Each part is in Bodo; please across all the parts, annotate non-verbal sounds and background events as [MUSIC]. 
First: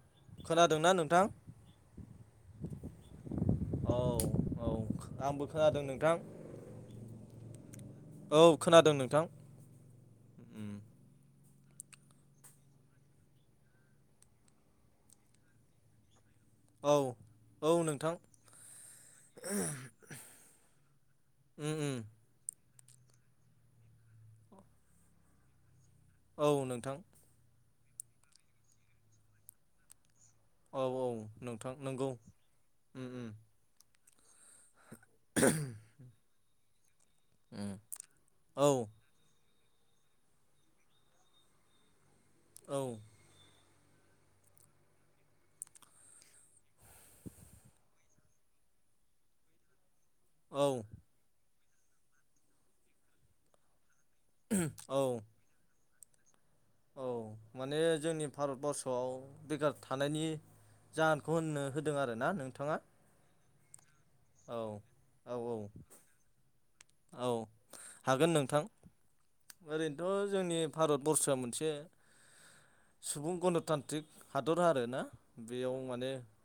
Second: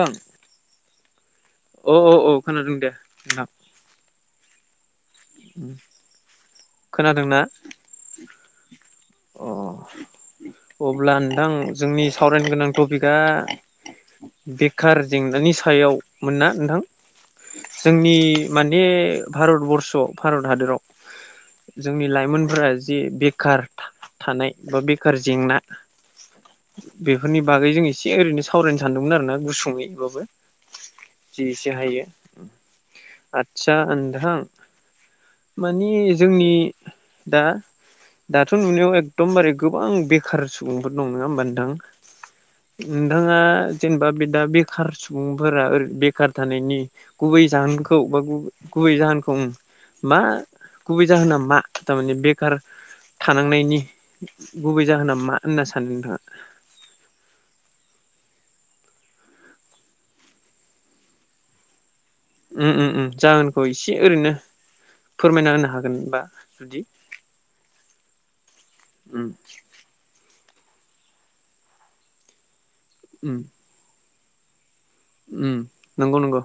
ओं खोनादोंना नोंथां अ अ औ खोनादों दे नोंथां। औ औ आंबो खोनादों नोंथां खोनादोंना औ खोनादों नोंथां अ अब्ला थां जोंनि सावरायनो गोनां टपिकआ बेखार जेंनानि सायाव मोनना नोंथां औ औ नोंथां जोंनि माने भारतबर्स भारत हादराव उम उम जोंनि लाइमोनफोरा जि बेखार था-थानाय बा बेखार जेंना औ नोंथां बेफोरनि बागै जों एस से ओरैनो सावरायनो सानदोंमोन आरो ना गुसुङैबाबो औ औ जि एसे नोंथां हायो नंगौ उम उम। आदसा नोंथां माने जोंनि दा उम दाथ' औ नुनायाव एकदमबारे गोबां बेखार सुबुंफोर दं। नङा होमबा नोंथां? औ नोंथाङा जेनेबा बे दा बेखार सुबुंफोरा बेखार थानायनि गुबै जाहोनखौ बा गुबै जाहोनखौ ओम मा औ गुबै जाहोना मा? थारमानि बेखार थानांनायनि गुबै औ जाहोना मा होनना सान्दों नोंथाङा? औ माने जोंनि भारतबरर्सआव बेखार थानायनि जाहोनखौ होननो हो दों आरोना उम नोंथाङा? उम उम जाहोनखौ एसे ओरैनो औ औ फोरमायना औ होनो हागोन होनबा जुदि औ हागोन नोंथां। उम ओरैनोथ' जोंनि भारतबर्सआ मोनसे उम सुबुं गनतान्त्रिक हादद आरोना उम बेयाव माने नंगौ नंगौ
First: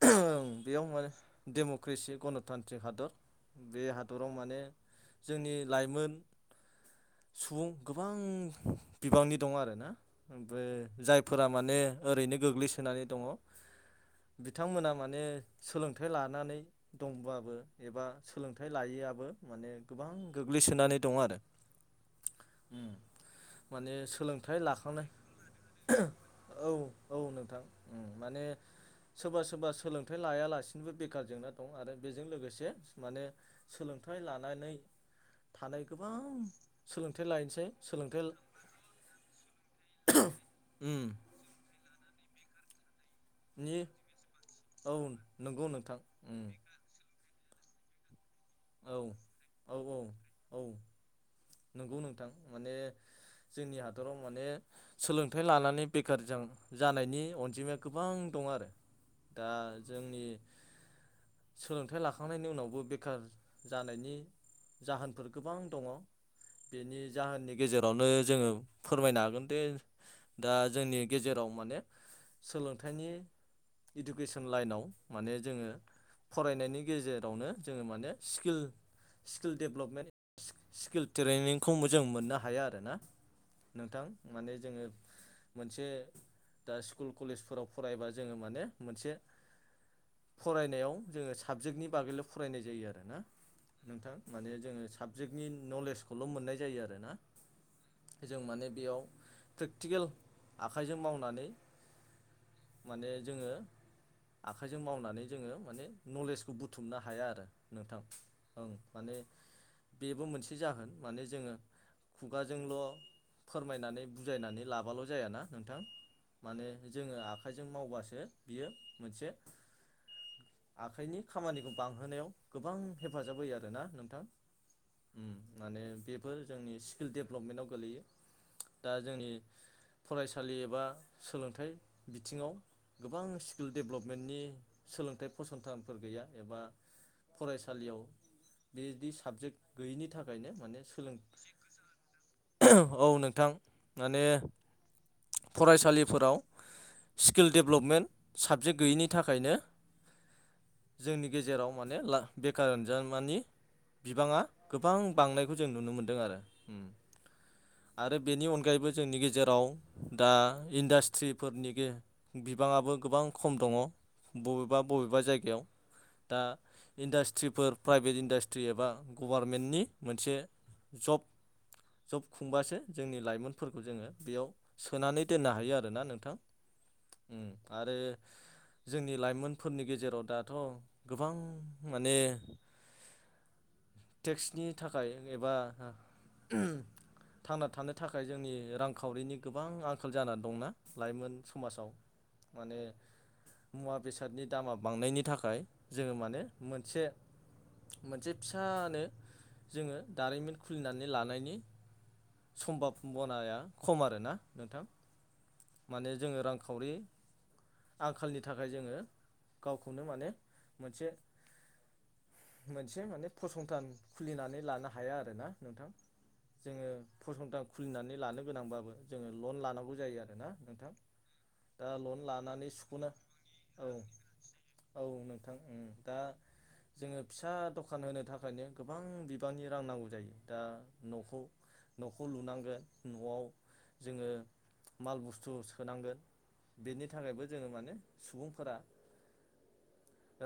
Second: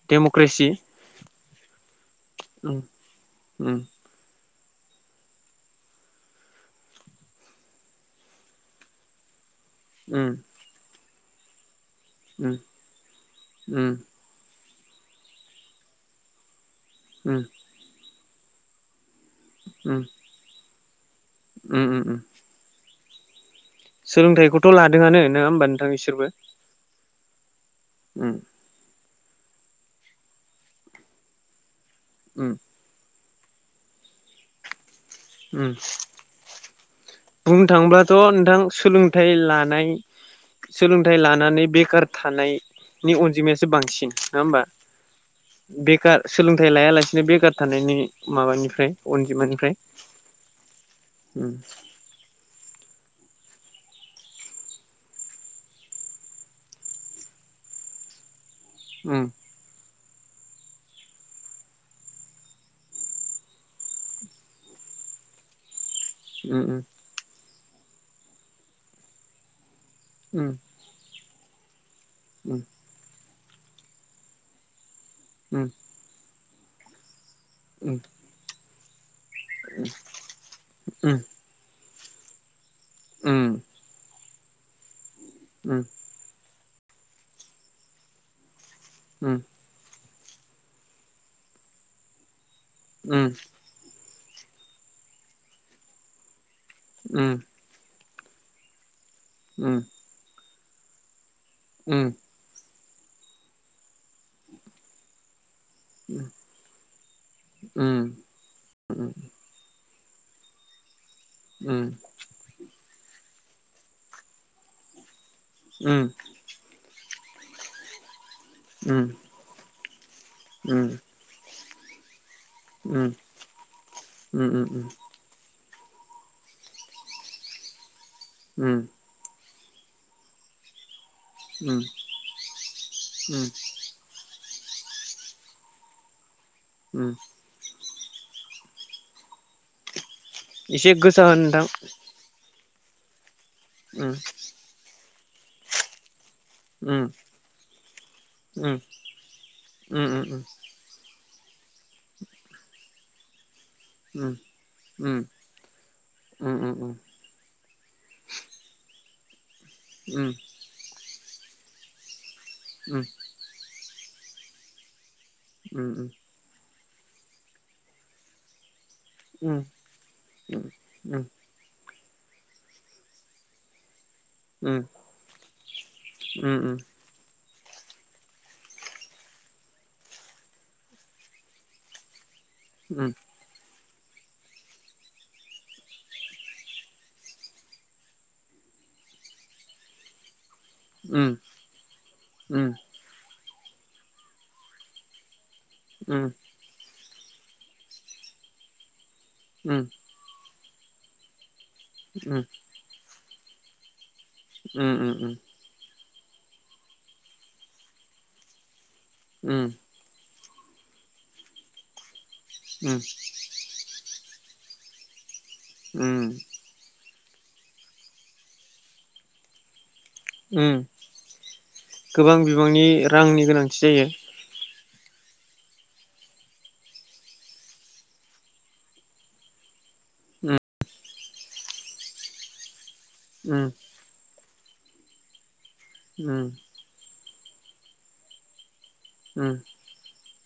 [UNINTELLIGIBLE] डेम'क्रेसि बेयाव माने डेम'क्रेसि उम गनतान्त्रिक हादर उम बे हादराव मा ने जोंनि लाइमोन सुबुं गोबां बिबांनि दं आरोना उम ओमफ्राय जाय फोरा माने ओरैनो उम गोग्लैसोनानै दङ'। उम बिथांमोना माने सोलोंथाइ फ्राय लानानै उम दंब्लाबो एबा सोलोंथाइ लायैआबो माने उम गोबां गोग्लैसोनानै दं आरो। उम उम माने सोलोंथाइ सोलोंथाइखौथ' लाखांनाय लादोंआनो नङा होमबा नोंथां इसोरबो औ औ नोंथां उम माने सोरबा सोरबा सोलोंथाइ लायालासि बेखार जेंना दं आरो बेजों उम लोगोसे माने सोलोंथाइ लानानै उम थानाय गोबां सोलों बुंनो थाङोब्लाथ' नोंथां सोलोंथाइ लानाय उम सोलोंथाइ लानानै बेखार थानाय नि अनजिमायासो नि बांसिन नङा ओमबा औ नंगौ नोंथां बेखार उम सोलोंथाइ लायालासिनो बेखार थानायनि माबानिफ्राय औ अनजिमानिफ्राय औ औ औ उम नंगौ नोंथां माने जोंनि हादराव माने सोलोंथाइ लानानै बेखार जा जानायनि अनजिमाया गोबां दं आरो उम दा जोंनि सोलोंथाइ लाखांनायनि उनावबो बेखार जानायनि जाहोनफोर गोबां दङ। उम बेनि जाहोननि गेजेरावनो जोङो फोरमायनो हागोन दे। उम दा जोंनि गेजेराव माने उम सोलोंथाइनि इडुकेसन लाइनाव माने उम जोङो फरायनायनि गेजेर आवनो जोङो माने किल स्किल देभेलपमेन्ट स्किल ट्रेनिंखौ मो जों मोननो हाया आरो ना उम नोंथां माने जोङो मोनसे दा स्कुल कलेजफोराव फरायबा जोङो माने मोनसे फरायनायाव जोङो साबजेक्टनि बागैल' फरायनाय जायो। आरो ना उम नोंथां माने जोङो साबजेक्टनि नलेजखौल' मोननाय जायो आरोना जों माने बेयाव प्रेक्टिकेल आखाइजों मावनानै ओं माने जोङो आखाइजों मावनानै जोङो माने नलेजखौ बुथुमनो हाया आरो नोंथां ओं माने बेबो मोनसे जाहोन माने जोङो खुगाजोंल' फोरमायनानै बुजायनानै लाबाल' जायाना नोंथां माने जोङो आखाइजों मावबासो बियो मोनसे आखाइनि खामानि बांहोनायाव गोबां हेफाजाब होयो आरोना नोंथां उम उम माने बेफोर जोंनि स्किल डेभलपमेन्टाव गोलैयो दा उम जोंनि फरायसालि एबा सोलोंथाइ बिथिङाव गोबां स्किल दडेभ्लपमेन्टनि सोलोंथाइ फसंथानफोर गैया एबा उम फरायसालियाव बेदि साबजेक्ट गैयिनि था इसे गोसा होन नोंथां औ नोंथां उम माने फरायसालिफोराव उम स्किल डेभेलपमेन्ट उम साबजेक्ट गैयैनि थाखायनो जोंनि गेजेराव माने ला बेखार होनजा मानि बिबांङा गोबां बांनायखौ जों नुनो मोनदों आरो उम आरो बेनि अनगायैबो जोंनि गेजेराव दा इन्डास्ट थ्रिफोरनि गे बिबांङाबो गोबां खम दङ बबेबा बबे बबेबा जायगायाव दा इन्डास्ट्रिफोर प्राइभेट इन्डास्ट्रि एबा गभारनमेन्टनि मोनसे जब खुंबासो जोंनि लाइमोनफोरखौ जोङो बेयाव सोनानै दोननो हायो आरोना नोंथां। आरो जोंनि लाइमोनफोरनि गेजेराव दाथ' गोबां माने उम। टेक्सनि थाखाय एबा थांना थानो थाखाय जोंनि रांखावरिनि गोबां आंखाल जा दंना? लाइमोन समाजाव माने-' मुवा बेसादनि दामा बांनायनि थाखाय जोङो माने मोनसे -मोनसे फिसानो जोङो दारिमिन खुलिनानै लानायनि उम। नाया खम आरो। ना नोंथां? माने जोङो रांखावरि आंखालनि थाखाय जोङो गावखौनो माने मोनसे मोनसे माने फसंथान खुलिनानै लानो हाया आरो ना। नोंथां जोङो फसंथान खुलिनानै लानो गोनांबाबो जोङो लन लानांगौ जायो। आरोना उम नोंथां दा लन गोबां लानानै बिबांनि सुख'नो रांनि गोनांथि औ जायो। औ नोंथां उम दा जोङो फिसा दखान होनो थाखायनो गोबां बिबांनि रां नांगौ जायो दा न'खौ लुनांगोन न'आव उम जोङो माल बुस थु सोनांगोन उम बेनि थाखायबो-' जोङो माने सुबुंफोरा उम।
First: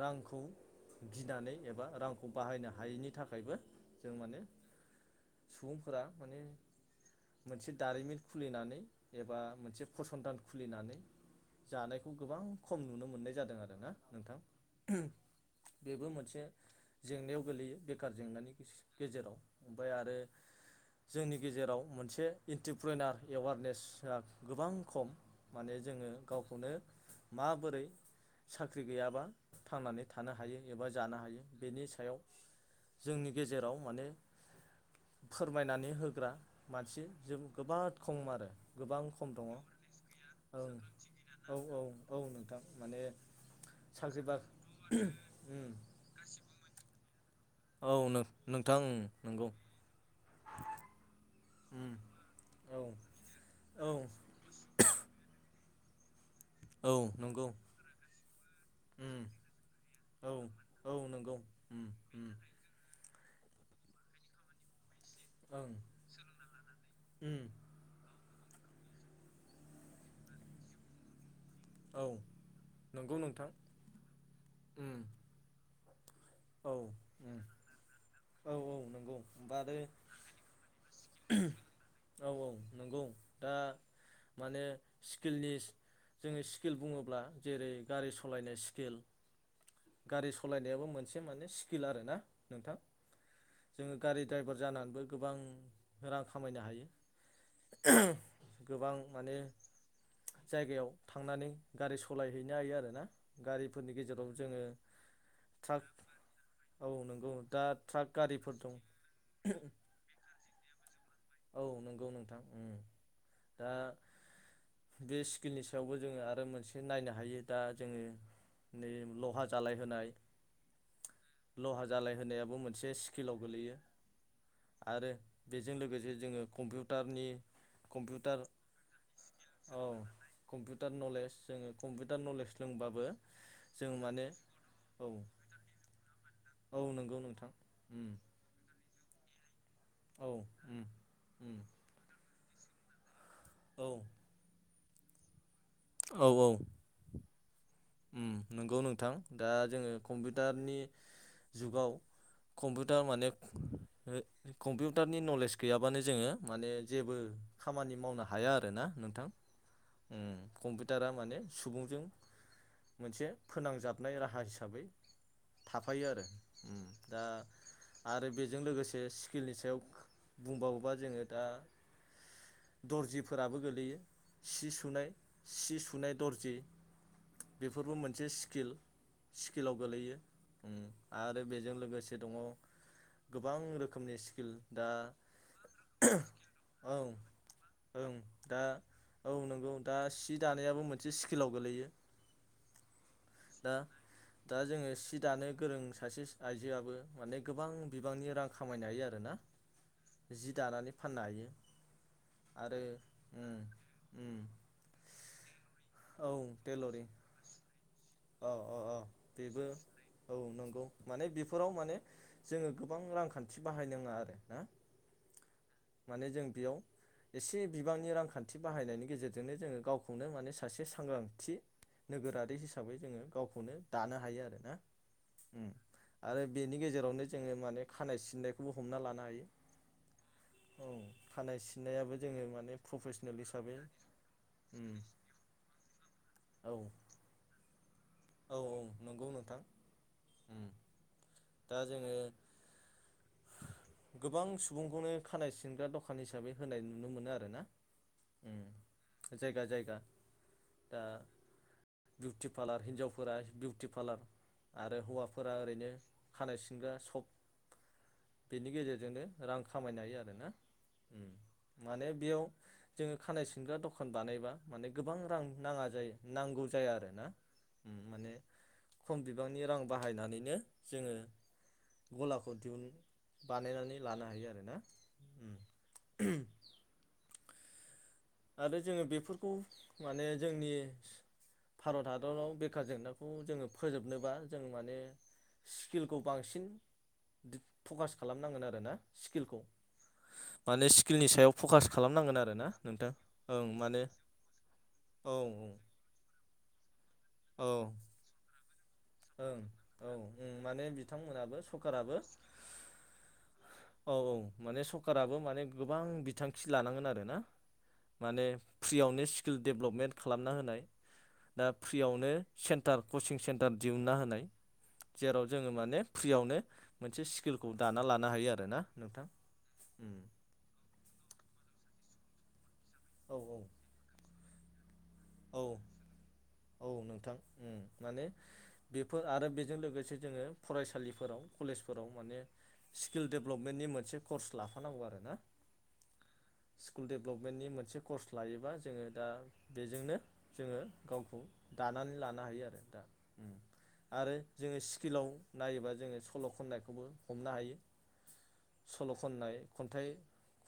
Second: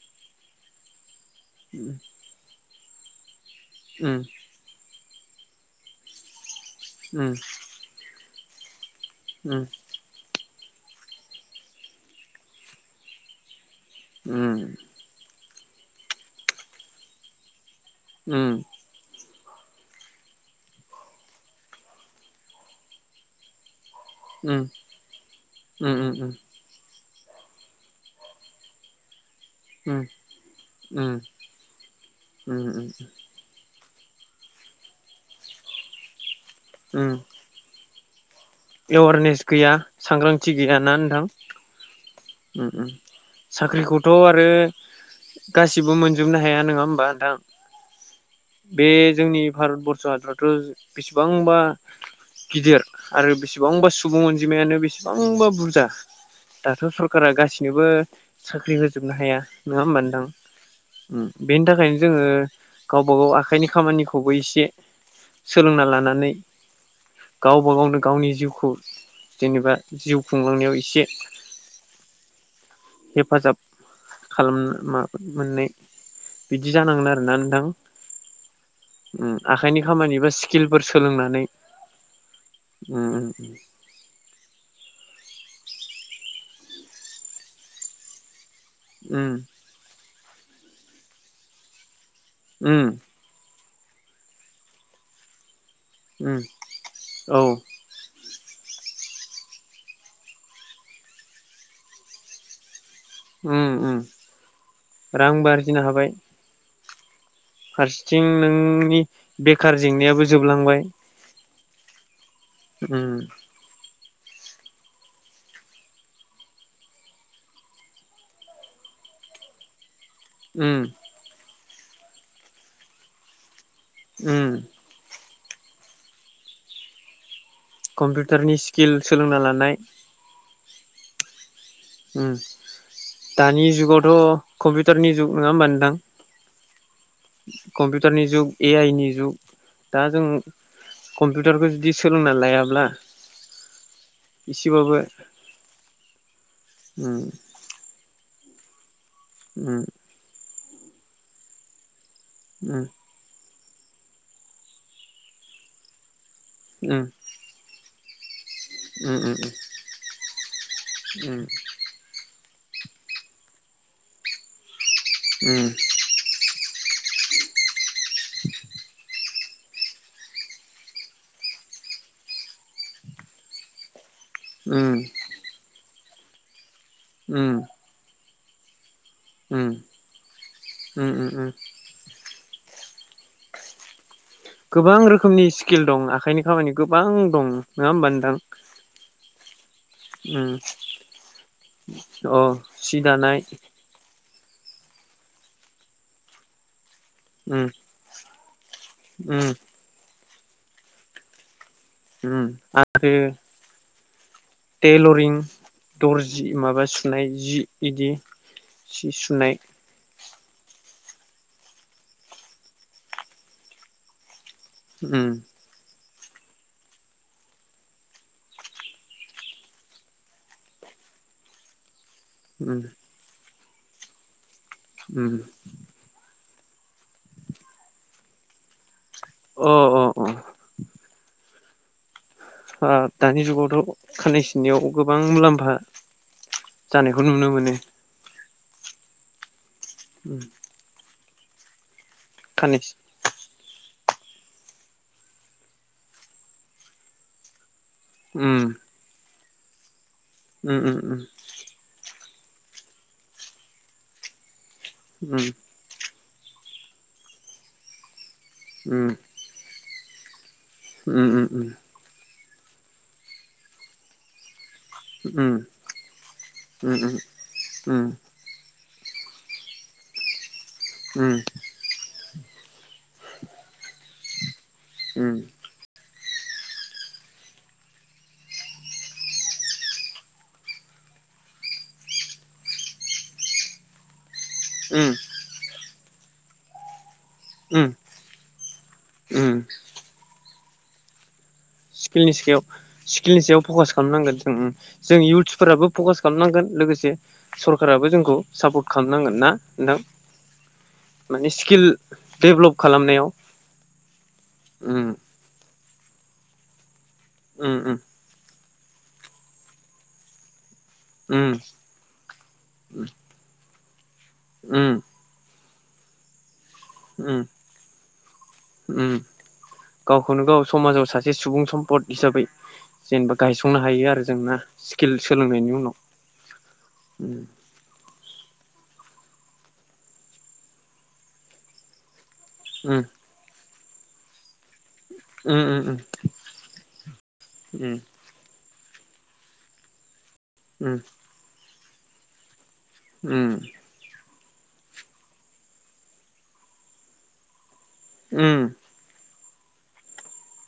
रांखौ गिनानै एबा रांखौ बाहायनो हायिनि थाखायबो जों माने सुबुंफोरा माने मोनसे दारिमिन खुलिनानै एबा मोनसे सन्थान खुलिनानै जानायखौ गोबां खम नुनो मोननाय जादों आर ना नोंथां बेबो मोनसे जेंनायाव गोलैयो बेखार जेंनानि गेजेराव ओफाय आरो जोंनि गेजेराव मोनसे इन्टिप्रनार एवारनेस गोबां माने जोङो गावखौनो माबोरै साख्रि गैयाबा थांनानै थानो हायो एबा जानो हायो बेनि सायाव उम जोंनि गेजेराव माने फोरमायनानै होग्रा मानसि उम जों गोबां खम आरो गोबां खम एवारनेस दङ गैया सांग्रांथि ओं गैयाना औ औ औ नोंथां नोंथांनो ओ ओ माने साख्रिखौथ' साख्रि बाख आरो उम गासिबो मोनजोबनो हाया नङा होमबा ब दां औ [INAUDIBLE] नोंथां बे उम जोंनि नंगौ भारतबर्स हादर र [UNINTELLIGIBLE] बेसेबां बा उम औ गिदिर आरो बेसेबां बेसेबां औ बा सुबुं अनजिमायानो बेसेबांबा बुरजा दाथ' औ सरकारा नंगौ गासैनोबो साख्रि होजोबनो उम हाया नङा होमबा औ औ नोंथां नंगौ बेनि उम थाखायनो जोङो उम गावबा गाव आ आखाइनि खामानिखौबो एसे ओं सोलोंना लानानै उम गावबा गावनो गावनि जिउखौ खौ जेनेबा जिउ खुंलांनायाव एसे औ नंगौ नोंथां हेफाजाब खालामनो म उम मोननाय बिदि औ जानांगोन आरोना उम नोंथां औ औ नंगौ आखाइनि ओमफ्राय खामानि बा स्किलफोर सोलोंनानै आरो औ नंगौ दा माने स्किलनि जोङो स्किल बुङोब्ला जेरै गारि सालायनाय स्किल ओम गारि सालायनायाबो मोनसे माने स्किल आरो ना नोंथां उम जोङो गारि ड्राइभार जानानैबो गोबां रां उम खामायनो औ हायो गोबां माने जायगायाव थांनानै गारि सालायहैनो हायो आरो ना। गारिफोरनि गेजेराव जोङो रां आरजिनो ट्राक हाबाय। औ नंगौ। दा ट्राक फारसेथिं गारिफोर दं नोंनि बेखार जेंनायाबो जोबोद बुलांबाय। औ नंगौ नोंथां। उम दा बे स्किमनि सायावबो जोङो आरो मोनसे नायनो हायो दा जोङो नै लहा जालाय होनोनाय। उम लहा जालायहोनायाबो मोनसे स्किलाव गोल्लैयो। उम बेजों लोगोसे जोङो कम्पिउटारनि। कम्पिउटार कम्पिउटारनि स्किल सोलोंना लानाय। टार नलेज जोङो। कम्पिउटार नलेज लोंबाबो दानि जों माने जुगावथ' औ कम्पिउटारनि जुग नङा होमबा नोंथां औ नंगौ नोंथां उम कम्पिउटारनि जुग ए आइ नि जुग। दा जों औ उम उम कम्पिउटारखौ जुदि सोलोंना लाया ला। औ [UNINTELLIGIBLE] थिबाबो। औ औ। उम ओम नोंगौ नोंथां। दा उम जोङो कम्पिउ दारनि जुगाव उम कम्पिउटार माने कम्पिउटारनि नलेज गैयाबानो जोङो माने जेबो खामानि मावना हाया आरोना उम नोंथां ओ। कम्पिउटारा माने सुबुंजों। मोनसे फोनांजाबनाय राहा हिसाबै उम थाफायो आरो दा आरो बेजों लोगोसे स्किलनि सायाव बुंबावोबा जोङो दा दर्जिफोराबो गोलैयो सि उम सुनाय सि सुनाय दरजि उम बेफोरबो मोनसे स्किल स्किलाव गोलैयो उम उम आरो उम बेजों लोगोसे दङ गोबां रोखोमनि सि गोबां रोखोमनि स्किल दं आखाइनि खामानि गोबां ओं दं नङा होमबा ओं नोंथां दा औ नंगौ दा सि उम दानायाबो मोनसे स्किलाव गोलैयो अ सि दानाय दा दा जोङो सि दानो गोरों सासे आइजोआबो माने उम गोबां बिबांनि रां खामायनो हायो आरो ना उम जि दानानै फाननो हायो उम आरो उम उम टेलरिं औ दर्जि माबा टेलरिं सुनाय जि इदि अ अ अ सि सुनाय बेबो औ नंगौ माने बेफोराव माने जोङो गोबां रांखान्थि बाहायनाङा आरो ना उम माने जों बेयाव एसे बिबांनि रांखान्थि बाहायनायनि गेजेरजोंनो जोङो गावखौनो माने सासे सांग्रांथि नोगोरारि उम हिसाबै जोङो गावखौ खौनो दानो हायो आरो उम आरो बेनि गेजेरावनो जोङो माने खानाय सिननायखौबो हमना लानो हायो अ अ अ औ खानाय सिनायाबो ओ दानि जुगावथ' खानाय उम सिननाययाव गोबां मुलाम्फा औ जानायखौ नुनो मोनो। औ औ नंगौ नोंथां। उम दा जोङो खानाय गोबां सुबुंखौनो खानाय सिनग्रा द'खान हिसाबै होनाय नुनो मोनो आरो ना? उम जायगा जायगा उम उम दा उम बिउटि पालार हिनजावफोरा बिउटि पालार आरो हौवाफोरा ओरैनो खानाय सिनग्रा सब बेनि उम गेजेरजोंनो रां खामायनो हायो आरो ना उम माने बेयाव जोङो खानाय सिनग्रा द'खान बानायबा माने गोबां रां उम नाङा जायो नांगौ जाया उम उम आरोना माने खम बिबांनि रां बाहायनानैनो जोङो उम गलाखौ दिहुन बानायनानै लानो हायो आरो ना। उम आरो जोङो बेफोरखौ माने जोंनि भारत हादराव बेखार जेंनाखौ जोङो फोजोबनोबा जों माने उम स्किलखौ बांसिन उम फकास खालामनांगोन आरो ना उम स्किलखौ माने स्किलनि सायाव फकास खालामनांगोन आरो ना नोंथां इलनि सायाव ओं फकास माने खामनांगोन उम जों औ इउथ्सफोराबो फकास खालामनांगोन लोगोसे औ सरखाराबो जोंखौ सापर्ट खालामनांगोन ना ओं नोंथां औ उम माने माने बिथांमोनाबो स्किल सरखाराबो डेभलप खालामनायाव औ औ माने उम सरखाराबो माने गोबां बिथांखि लानांगोन आरो। ना उम उम माने फ्रियावनो स्किल डेभलपमेन्ट खालामना होनाय उम दा फ्रियावनो सेन्टार कचिं सेन [UNINTELLIGIBLE] [UNINTELLIGIBLE] उम जेराव जोङो माने फ्रियावनो मोनसे उम स्किलखौ दाना लानो हायो आरो ना उम नोंथां। गावखौनो गाव समाजाव सासे सुबुं सम्पद हिसाबै जेनबा औ गायसंनो हायो आरो जों ना। किल औ सोलोंनायनि उनाव। औ नोंथां उम माने बेफोर आरो बेजों लोगोसे जोङो फरायसालिफोराव कलेजफोराव माने स्किल डेब्लप बेनि मोनसे कर्स ला। फानांगौ आरोना उम उम स्कुल देभेलपमेन्नि मोनसे उम कर्स लायोबा जोङो दा बेजोंनो जोङो उम गावखौ दानानै लानो हायो आरो। दा उम। आरो जोङो स्किलाव नायोबा जोङो सल' खननायखौबो हमनो हायो। उम। सल' खननाय खन्थाइ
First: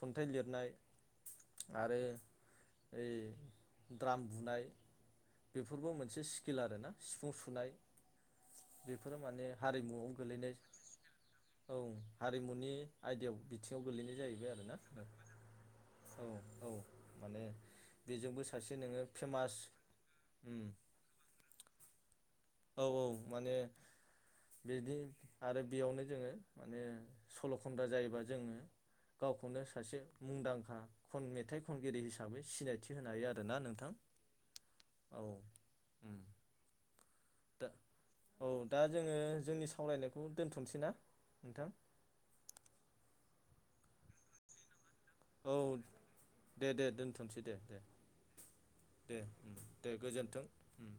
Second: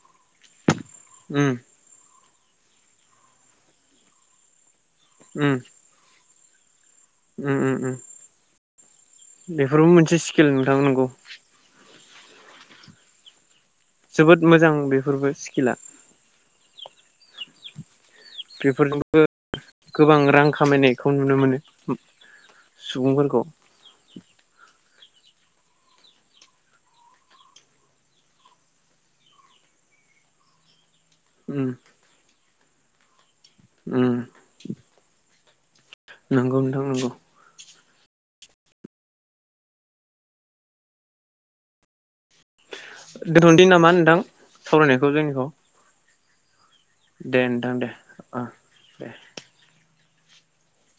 खन्थाइ लिरनाय आरो ओइ द्राम बुनाय। उम बेफोरबो मोनसे स किल आरोना। सिफुं उम सुनाय उम उम बेफोरो माने बेफोरबो हारिमुवआव मोनसे स्किल गोलैनाय नोंथां नंगौ औ। हारिमुनि आयदायाव बिथिङाव गोलैनाय जोबोद जाहैबाय मोजां आरोना बेफोरबो स्किला औ औ। माने बेजोंबो सासे नोङो बेफोरजोंबो फेमास गोबां रां खामायनायखौ नुनो मोनो। औ औ सुबुंफोरखौ माने बिदि आरो बेयावनो जोङो माने सल' खनग्रा जायोबा जों गावखौनो सासे मुंदांखा खन मेथाइ उम खनगिरि हिसाबै सिनायथि थि होनो हायो आरो ना नोंथां औ नोंगौ नोंथां नोंगौ दा औ दा जोङो जोंनि सावरायनायखौ दोन्थनोसै ना नोंथां दोथदिनि नामा नोंथां सावरायनायखौ जोंनिखौ औ दे दे दोनथसै दे दे ओ दे ओम दे गोजोन्थों होम